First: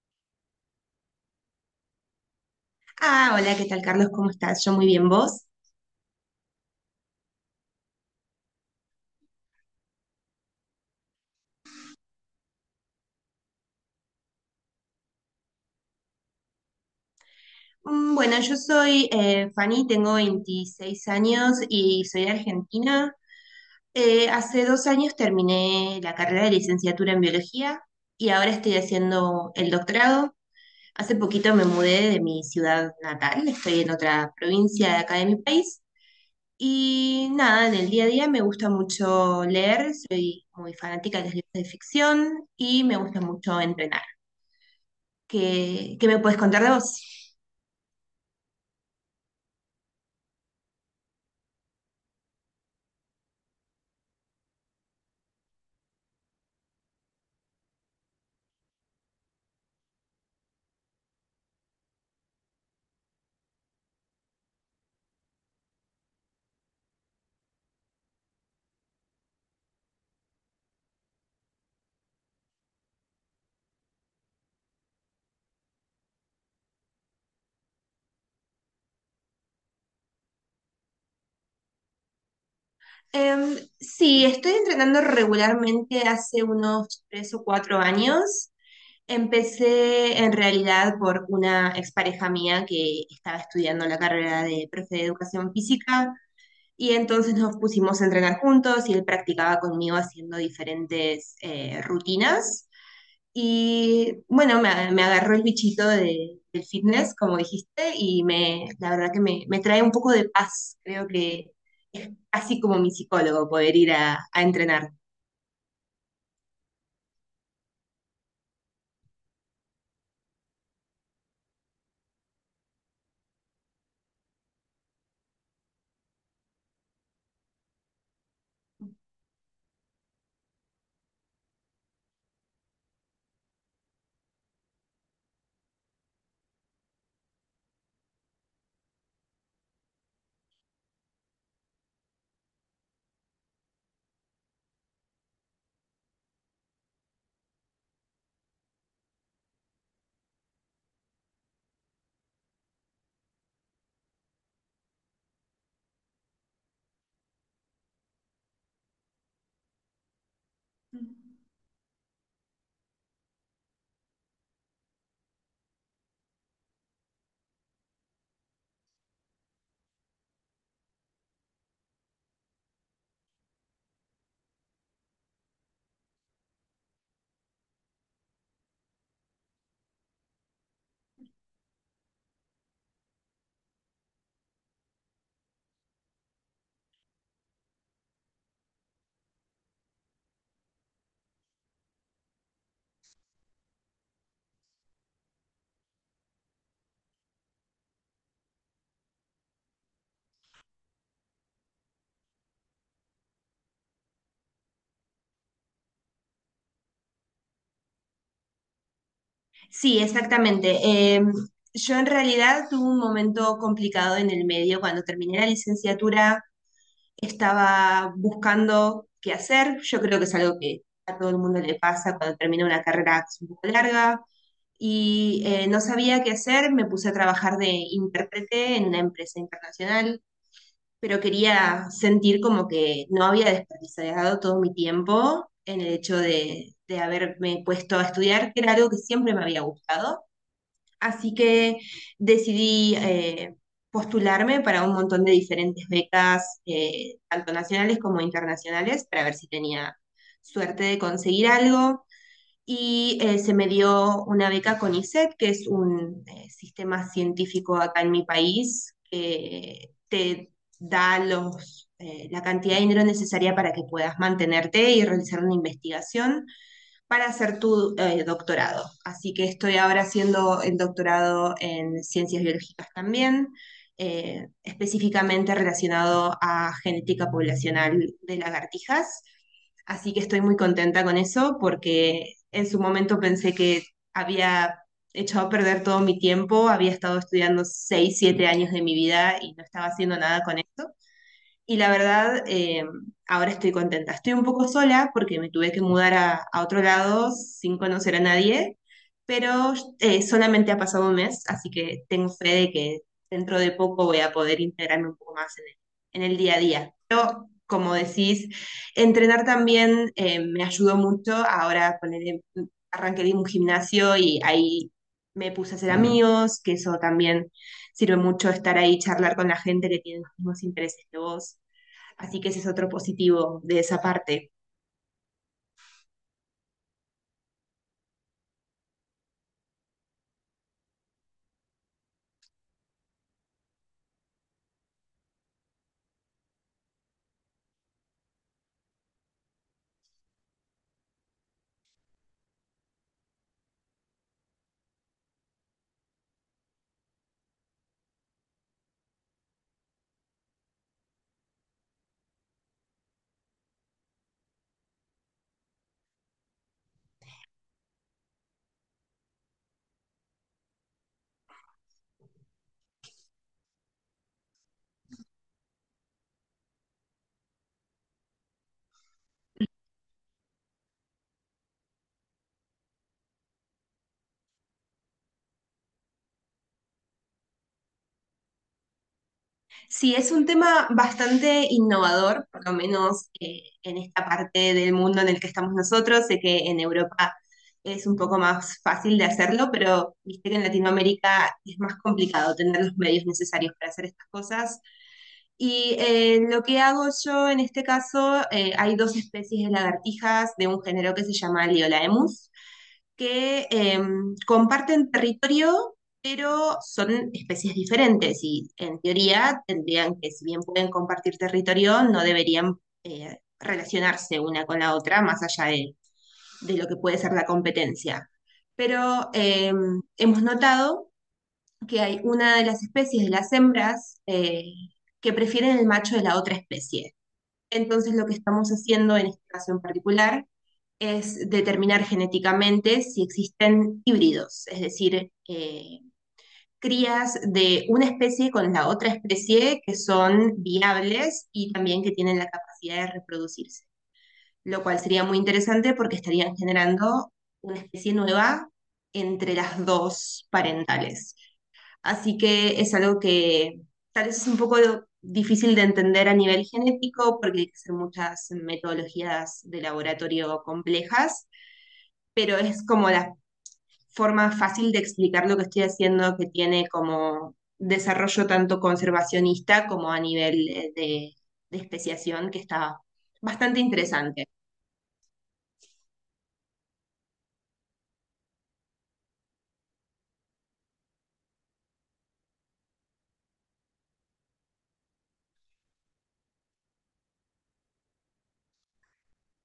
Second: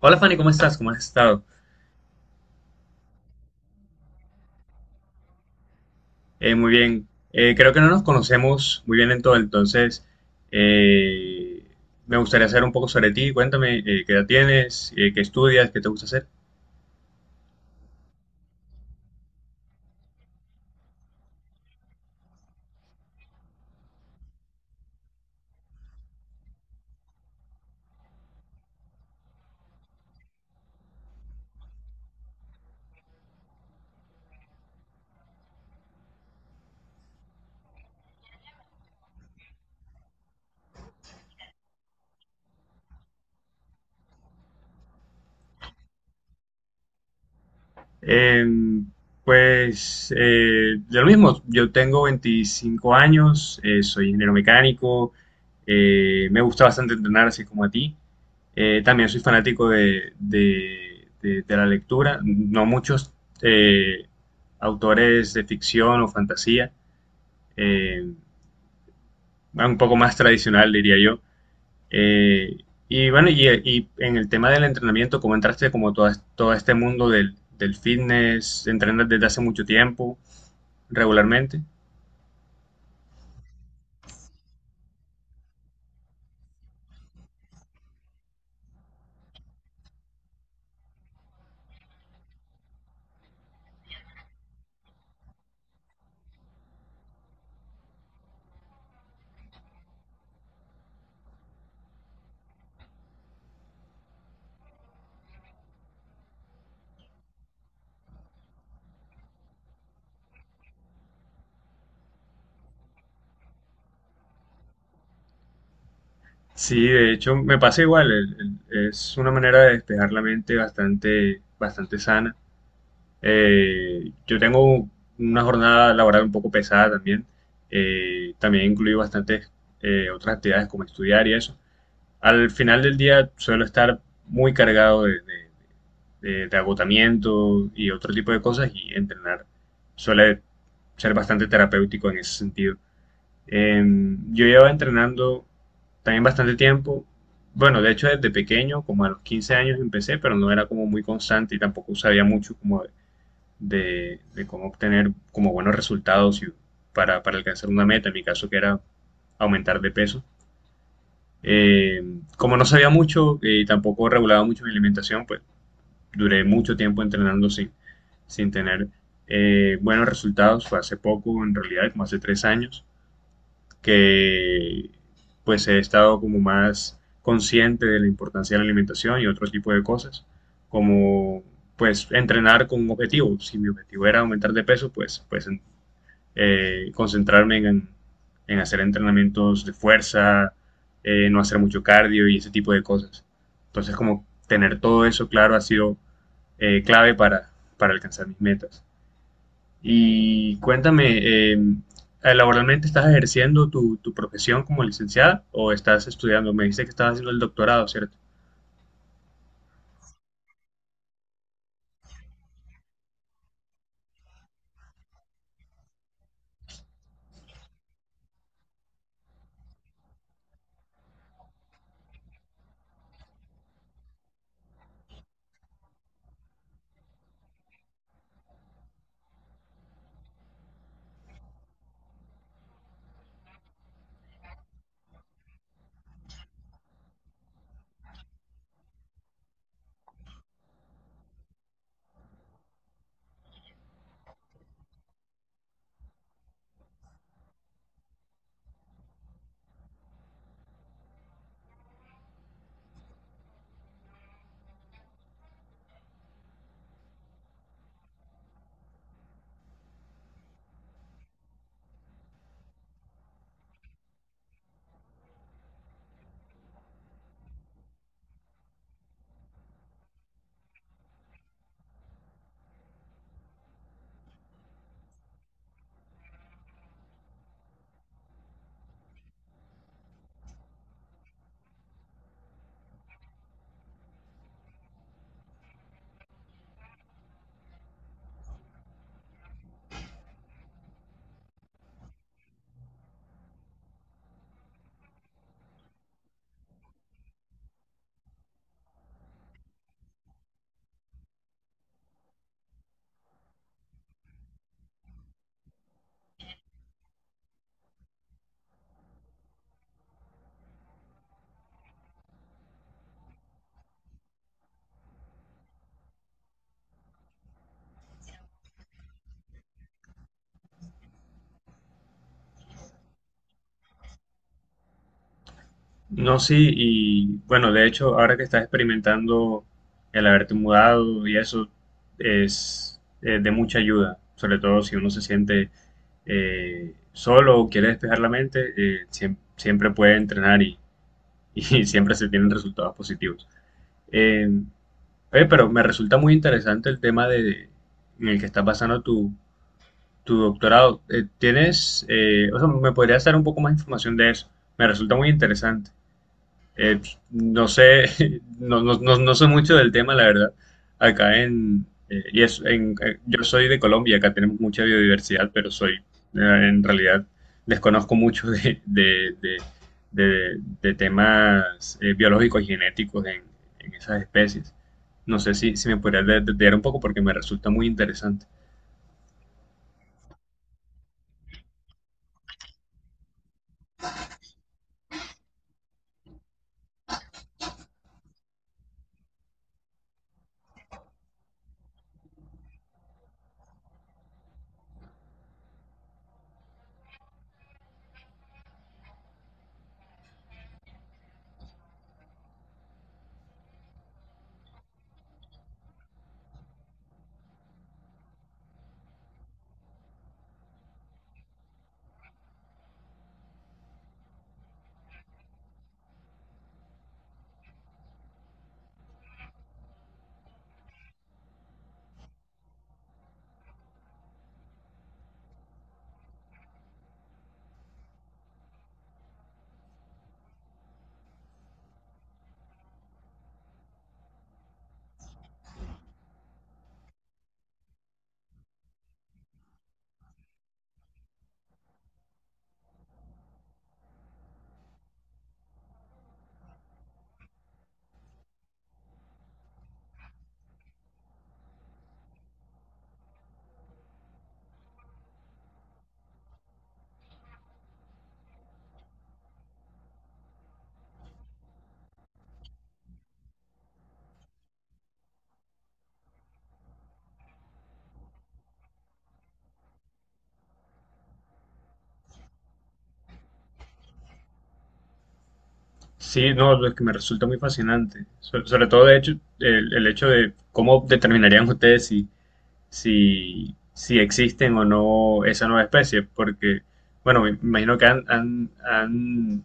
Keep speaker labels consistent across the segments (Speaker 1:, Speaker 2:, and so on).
Speaker 1: Hola Fanny, ¿cómo estás? ¿Cómo has estado?
Speaker 2: Ah, hola, ¿qué tal, Carlos? ¿Cómo estás? Yo muy bien, ¿vos?
Speaker 1: Muy bien. Creo que no nos conocemos muy bien en todo, entonces eh, me gustaría saber un poco sobre ti. Cuéntame, ¿qué edad tienes? ¿Qué estudias? ¿Qué te gusta hacer?
Speaker 2: Bueno, yo soy Fanny, tengo 26 años y soy de Argentina. Hace 2 años terminé la carrera de licenciatura en biología y ahora estoy haciendo el doctorado. Hace poquito me mudé de mi ciudad natal, estoy en otra provincia de acá de mi país. Y nada, en el día a día me gusta mucho leer, soy muy fanática de los libros de ficción y me gusta mucho entrenar. ¿Qué me puedes contar de vos?
Speaker 1: Em, pues de lo mismo, yo tengo 25 años, soy ingeniero mecánico, me gusta bastante entrenar así como a ti. También soy fanático de la lectura, no muchos eh, autores de ficción o fantasía, eh, un poco más tradicional diría yo. Eh, y en el tema del entrenamiento, ¿cómo entraste como todo este mundo del fitness? ¿Entrenas desde hace mucho tiempo, regularmente?
Speaker 2: Sí, estoy entrenando regularmente hace unos 3 o 4 años. Empecé en realidad por una expareja mía que estaba estudiando la carrera de profe de educación física y entonces nos pusimos a entrenar juntos y él practicaba conmigo haciendo diferentes rutinas. Y bueno, me agarró el bichito del fitness, como dijiste, la verdad que me trae un poco de paz. Creo que es casi como mi psicólogo poder ir a entrenar.
Speaker 1: Sí, de hecho me pasa igual, es una manera de despejar la mente bastante, bastante sana. Yo tengo una jornada laboral un poco pesada también, también incluye bastantes otras actividades como estudiar y eso. Al final del día suelo estar muy cargado de agotamiento y otro tipo de cosas, y entrenar suele ser bastante terapéutico en ese sentido. Yo llevaba entrenando también bastante tiempo. Bueno, de hecho desde pequeño, como a los 15 años empecé, pero no era como muy constante y tampoco sabía mucho como de cómo obtener como buenos resultados y para alcanzar una meta, en mi caso que era aumentar de peso. Eh, Como no sabía mucho y tampoco regulaba mucho mi alimentación, pues duré mucho tiempo entrenando sin, sin tener buenos resultados. Fue hace poco, en realidad, como hace tres años, que pues he estado como más consciente de la importancia de la alimentación y otro tipo de cosas, como pues entrenar con un objetivo. Si mi objetivo era aumentar de peso, pues concentrarme en hacer entrenamientos de fuerza, no hacer mucho cardio y ese tipo de cosas. Entonces, como tener todo eso claro ha sido clave para alcanzar mis metas. Y cuéntame, ¿laboralmente estás ejerciendo tu profesión como licenciada o estás estudiando? Me dice que estás haciendo el doctorado, ¿cierto?
Speaker 2: Sí, exactamente. Yo en realidad tuve un momento complicado en el medio cuando terminé la licenciatura. Estaba buscando qué hacer. Yo creo que es algo que a todo el mundo le pasa cuando termina una carrera un poco larga. Y no sabía qué hacer, me puse a trabajar de intérprete en una empresa internacional, pero quería sentir como que no había desperdiciado todo mi tiempo en el hecho de haberme puesto a estudiar, que era algo que siempre me había gustado. Así que decidí postularme para un montón de diferentes becas, tanto nacionales como internacionales, para ver si tenía suerte de conseguir algo. Y se me dio una beca con ISET, que es un sistema científico acá en mi país, que te da la cantidad de dinero necesaria para que puedas mantenerte y realizar una investigación para hacer tu doctorado. Así que estoy ahora haciendo el doctorado en ciencias biológicas también, específicamente relacionado a genética poblacional de lagartijas. Así que estoy muy contenta con eso porque en su momento pensé que había echado a perder todo mi tiempo, había estado estudiando 6, 7 años de mi vida y no estaba haciendo nada con esto. Y la verdad, ahora estoy contenta. Estoy un poco sola porque me tuve que mudar a otro lado sin conocer a nadie, pero solamente ha pasado un mes, así que tengo fe de que dentro de poco voy a poder integrarme un poco más en el día a día. Pero, como decís, entrenar también me ayudó mucho. Ahora arranqué en un gimnasio y ahí me puse a hacer amigos, que eso también sirve mucho estar ahí, charlar con la gente que tiene los mismos intereses que vos. Así que ese es otro positivo de esa parte.
Speaker 1: No, sí, y bueno, de hecho, ahora que estás experimentando el haberte mudado y eso es de mucha ayuda, sobre todo si uno se siente solo o quiere despejar la mente, siempre puede entrenar y, y siempre se tienen resultados positivos. Eh, Oye, pero me resulta muy interesante el tema de, en el que está pasando tu, tu doctorado. ¿Tienes, o sea, me podrías dar un poco más de información de eso? Me resulta muy interesante. Eh, no sé, no sé mucho del tema, la verdad. Acá en, yo soy de Colombia, acá tenemos mucha biodiversidad, pero soy, en realidad, desconozco mucho de temas biológicos y genéticos en esas especies. No sé si, si me podrías detallar un poco porque me resulta muy interesante.
Speaker 2: Sí, es un tema bastante innovador, por lo menos en esta parte del mundo en el que estamos nosotros. Sé que en Europa es un poco más fácil de hacerlo, pero viste que en Latinoamérica es más complicado tener los medios necesarios para hacer estas cosas. Y lo que hago yo en este caso, hay dos especies de lagartijas de un género que se llama Liolaemus que comparten territorio, pero son especies diferentes y en teoría tendrían que, si bien pueden compartir territorio, no deberían relacionarse una con la otra más allá de lo que puede ser la competencia. Pero hemos notado que hay una de las especies de las hembras que prefieren el macho de la otra especie. Entonces lo que estamos haciendo en este caso en particular es determinar genéticamente si existen híbridos, es decir, crías de una especie con la otra especie que son viables y también que tienen la capacidad de reproducirse, lo cual sería muy interesante porque estarían generando una especie nueva entre las dos parentales. Así que es algo que tal vez es un poco difícil de entender a nivel genético porque hay que hacer muchas metodologías de laboratorio complejas, pero es como la forma fácil de explicar lo que estoy haciendo que tiene como desarrollo tanto conservacionista como a nivel de especiación, que está bastante interesante.
Speaker 1: Sí, no, lo que me resulta muy fascinante. Sobre todo, de hecho, el hecho de cómo determinarían ustedes si si existen o no esa nueva especie, porque, bueno, me imagino que han, han- han,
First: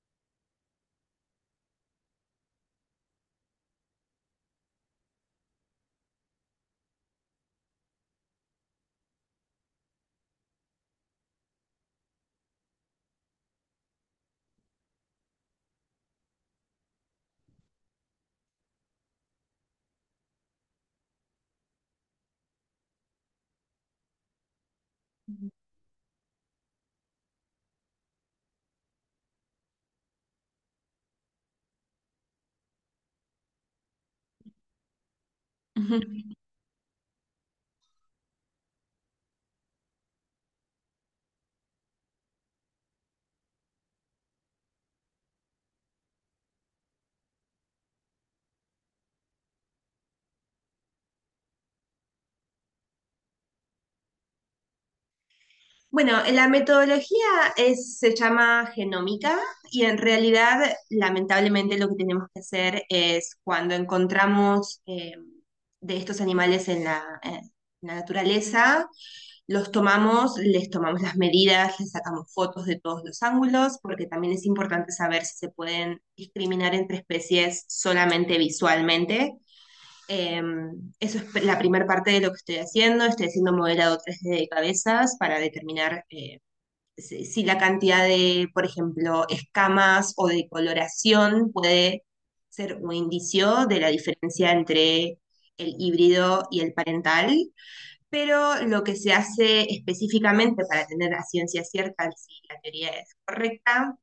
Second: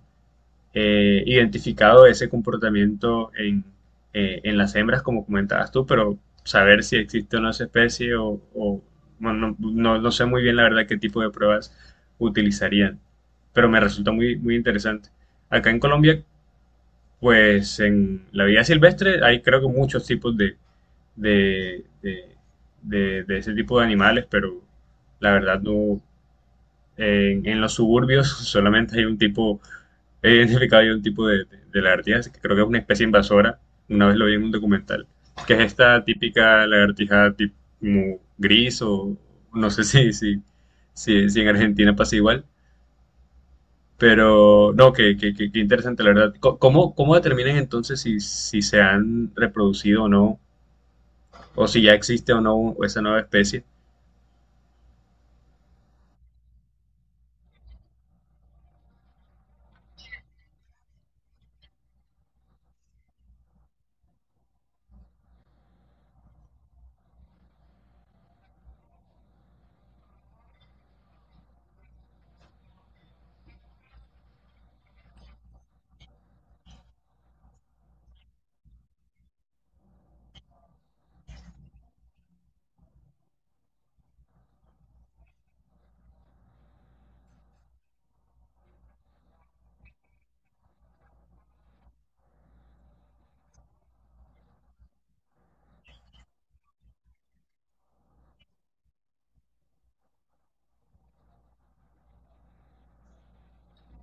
Speaker 1: eh, identificado ese comportamiento en las hembras, como comentabas tú, pero saber si existe o no esa especie, o, bueno, no sé muy bien la verdad qué tipo de pruebas utilizarían, pero me resulta muy, muy interesante. Acá en Colombia, pues en la vida silvestre hay creo que muchos tipos de, de, de ese tipo de animales, pero la verdad no. En los suburbios solamente hay un tipo, he identificado yo un tipo de lagartijas que creo que es una especie invasora, una vez lo vi en un documental, que es esta
Speaker 2: Ujú.
Speaker 1: típica lagartija tipo gris o no sé si en Argentina pasa igual, pero no, que interesante, la verdad. ¿Cómo, cómo determinan entonces si, si se han reproducido o no, o si ya existe o no esa nueva especie?
Speaker 2: Bueno, la metodología es, se llama genómica y en realidad, lamentablemente, lo que tenemos que hacer es cuando encontramos de estos animales en la naturaleza, los tomamos, les tomamos las medidas, les sacamos fotos de todos los ángulos, porque también es importante saber si se pueden discriminar entre especies solamente visualmente eh, eso es la primera parte de lo que estoy haciendo. Estoy haciendo modelado 3D de cabezas para determinar si la cantidad de, por ejemplo, escamas o de coloración puede ser un indicio de la diferencia entre el híbrido y el parental, pero lo que se hace específicamente para tener a ciencia cierta si la teoría es correcta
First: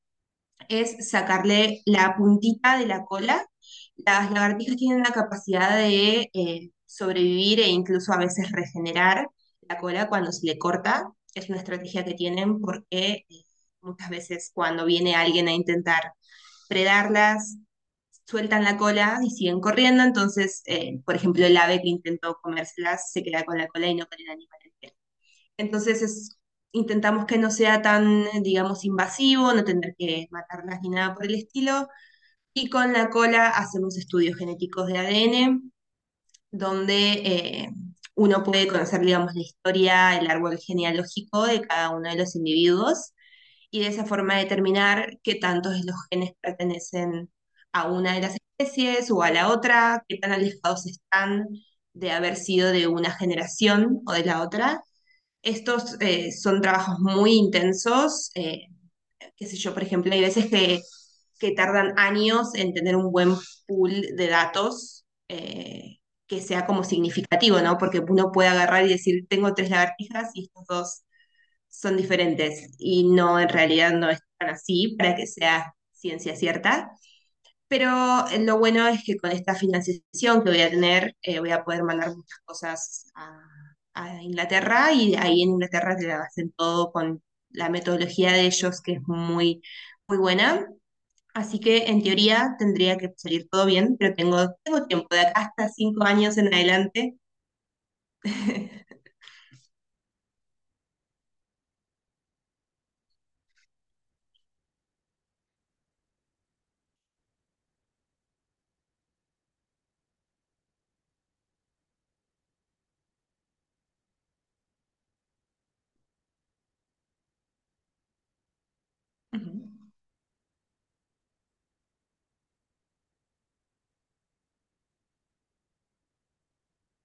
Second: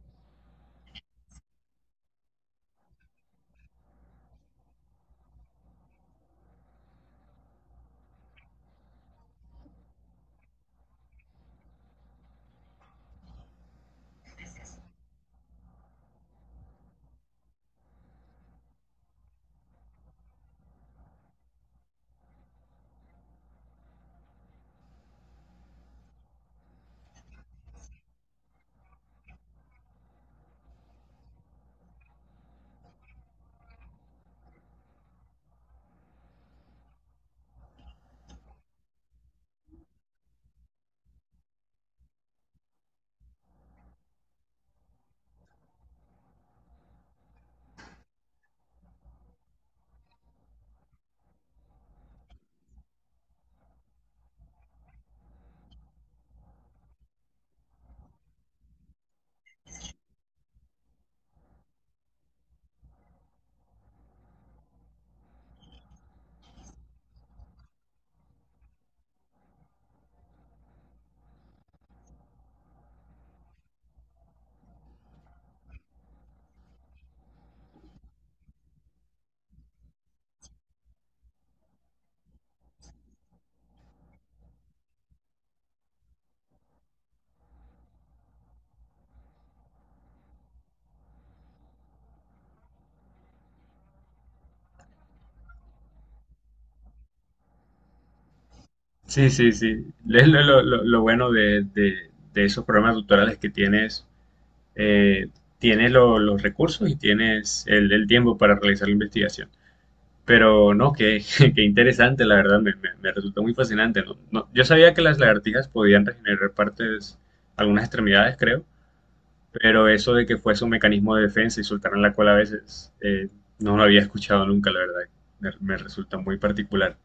Speaker 2: es sacarle la puntita de la cola. Las lagartijas tienen la capacidad de sobrevivir e incluso a veces regenerar la cola cuando se le corta. Es una estrategia que tienen porque muchas veces cuando viene alguien a intentar predarlas, sueltan la cola y siguen corriendo. Entonces, por ejemplo, el ave que intentó comérselas se queda con la cola y no con el animal. Entonces intentamos que no sea tan, digamos, invasivo, no tener que matarlas ni nada por el estilo. Y con la cola hacemos estudios genéticos de ADN, donde uno puede conocer, digamos, la historia, el árbol genealógico de cada uno de los individuos y de esa forma determinar qué tantos de los genes pertenecen a una de las especies o a la otra, qué tan alejados están de haber sido de una generación o de la otra. Estos son trabajos muy intensos, qué sé yo, por ejemplo, hay veces que tardan años en tener un buen pool de datos que sea como significativo, ¿no? Porque uno puede agarrar y decir, tengo tres lagartijas y estos dos son diferentes, y no, en realidad no es tan así para que sea ciencia cierta. Pero lo bueno es que con esta financiación que voy a tener, voy a poder mandar muchas cosas a Inglaterra y ahí en Inglaterra te la hacen todo con la metodología de ellos, que es muy, muy buena. Así que en teoría tendría que salir todo bien, pero tengo, tengo tiempo, de acá hasta 5 años en adelante.
Speaker 1: Sí, sí, sí. Es lo, lo bueno de esos programas tutoriales que tienes, eh, tienes los recursos y tienes el tiempo para realizar la investigación. Pero no, qué, qué interesante, la verdad, me, me resultó muy fascinante. Yo sabía que las lagartijas podían regenerar partes, algunas extremidades, creo, pero eso de que fuese un mecanismo de defensa y soltaran la cola a veces, no lo había escuchado nunca, la verdad. Me resulta muy particular.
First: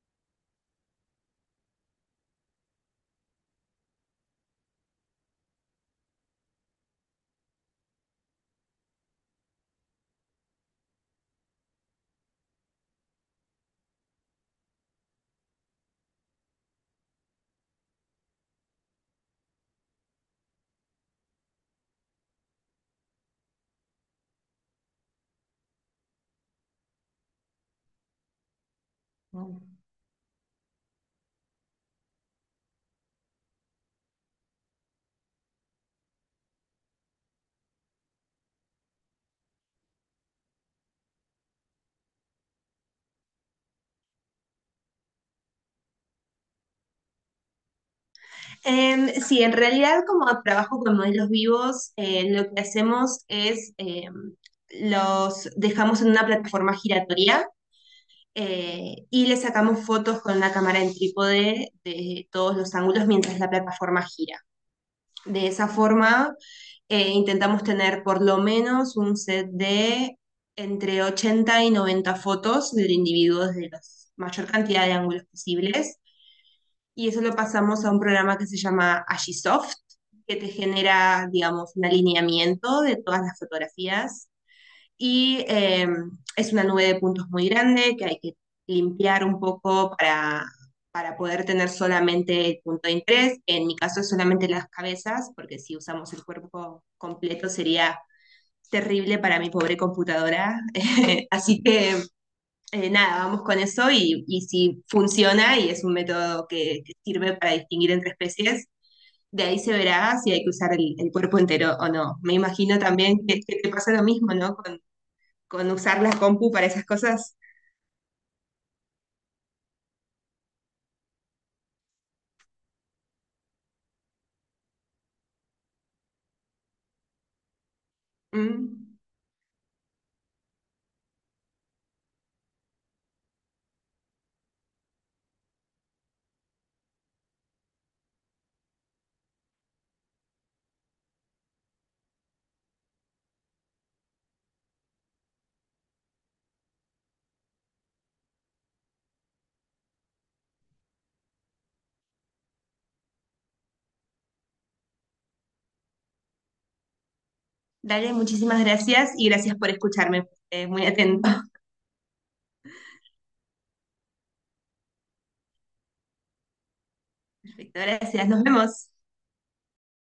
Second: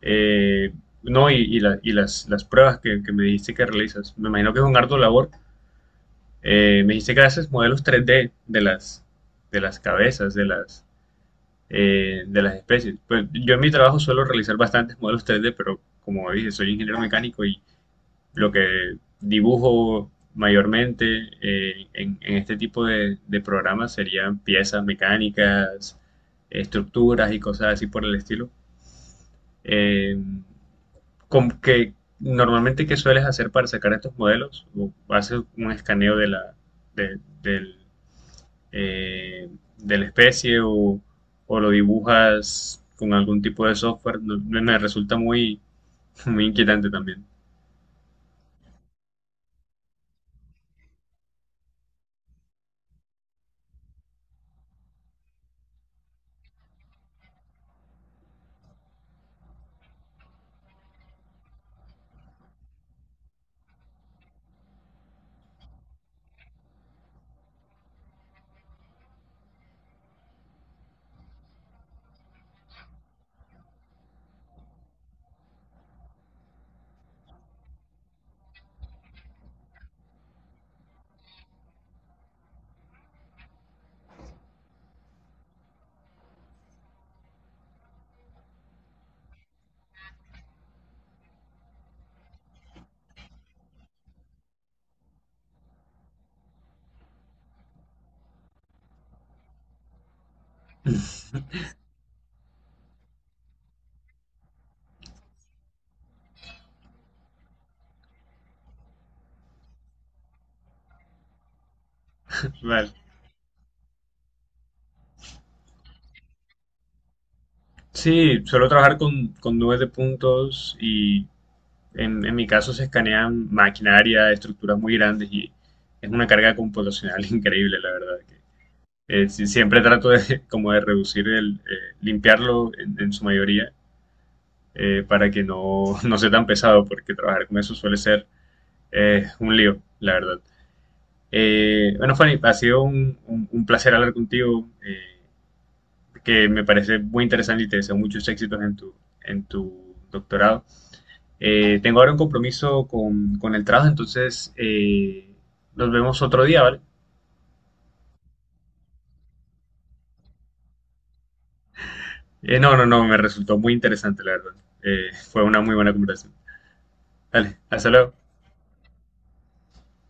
Speaker 1: Eh, no, y, la- y las pruebas que me dijiste que realizas. Me imagino que es un harto labor. Me dijiste que haces modelos 3D de las cabezas, de las especies. Pues yo en mi trabajo suelo realizar bastantes modelos 3D, pero como dije, soy ingeniero mecánico y lo que dibujo mayormente en este tipo de programas serían piezas mecánicas, estructuras y cosas así por el estilo.
Speaker 2: Ujú.
Speaker 1: Eh, Como que normalmente, ¿qué sueles hacer para sacar estos modelos? ¿O haces un escaneo de la, de, del, eh, de la especie o lo dibujas con algún tipo de software? Me resulta muy, muy inquietante también.
Speaker 2: Sí, en realidad como trabajo con modelos vivos, lo que hacemos es los dejamos en una plataforma giratoria y le sacamos fotos con la cámara en trípode de todos los ángulos mientras la plataforma gira. De esa forma intentamos tener por lo menos un set de entre 80 y 90 fotos del individuo desde la mayor cantidad de ángulos posibles y eso lo pasamos a un programa que se llama Agisoft, que te genera, digamos, un alineamiento de todas las fotografías y es una nube de puntos muy grande que hay que limpiar un poco para poder tener solamente el punto de interés. En mi caso es solamente las cabezas, porque si usamos el cuerpo completo sería terrible para mi pobre computadora. Así que nada, vamos con eso y si funciona y es un método que sirve para distinguir entre especies, de ahí se verá si hay que usar el cuerpo entero o no. Me imagino
Speaker 1: Vale.
Speaker 2: también que te pasa lo mismo, ¿no? Con usar la compu para esas cosas.
Speaker 1: Sí, suelo trabajar con nubes de puntos y en mi caso se escanean maquinaria, estructuras muy grandes y es una carga computacional increíble, la verdad.
Speaker 2: Mm.
Speaker 1: Sí, siempre trato de, como de reducir el, limpiarlo en su mayoría para que no, no sea tan pesado, porque trabajar con eso suele ser un lío, la verdad. Bueno, Fanny, ha sido un placer hablar contigo, que me parece muy interesante y te deseo muchos éxitos en tu doctorado. Tengo ahora un compromiso con el trabajo, entonces nos vemos otro día, ¿vale?
Speaker 2: Dale, muchísimas gracias y gracias por escucharme. Muy atento.
Speaker 1: No, no, no, Me resultó muy interesante, la verdad. Fue una muy buena conversación. Dale,
Speaker 2: Perfecto,
Speaker 1: hasta luego.
Speaker 2: gracias. Nos vemos.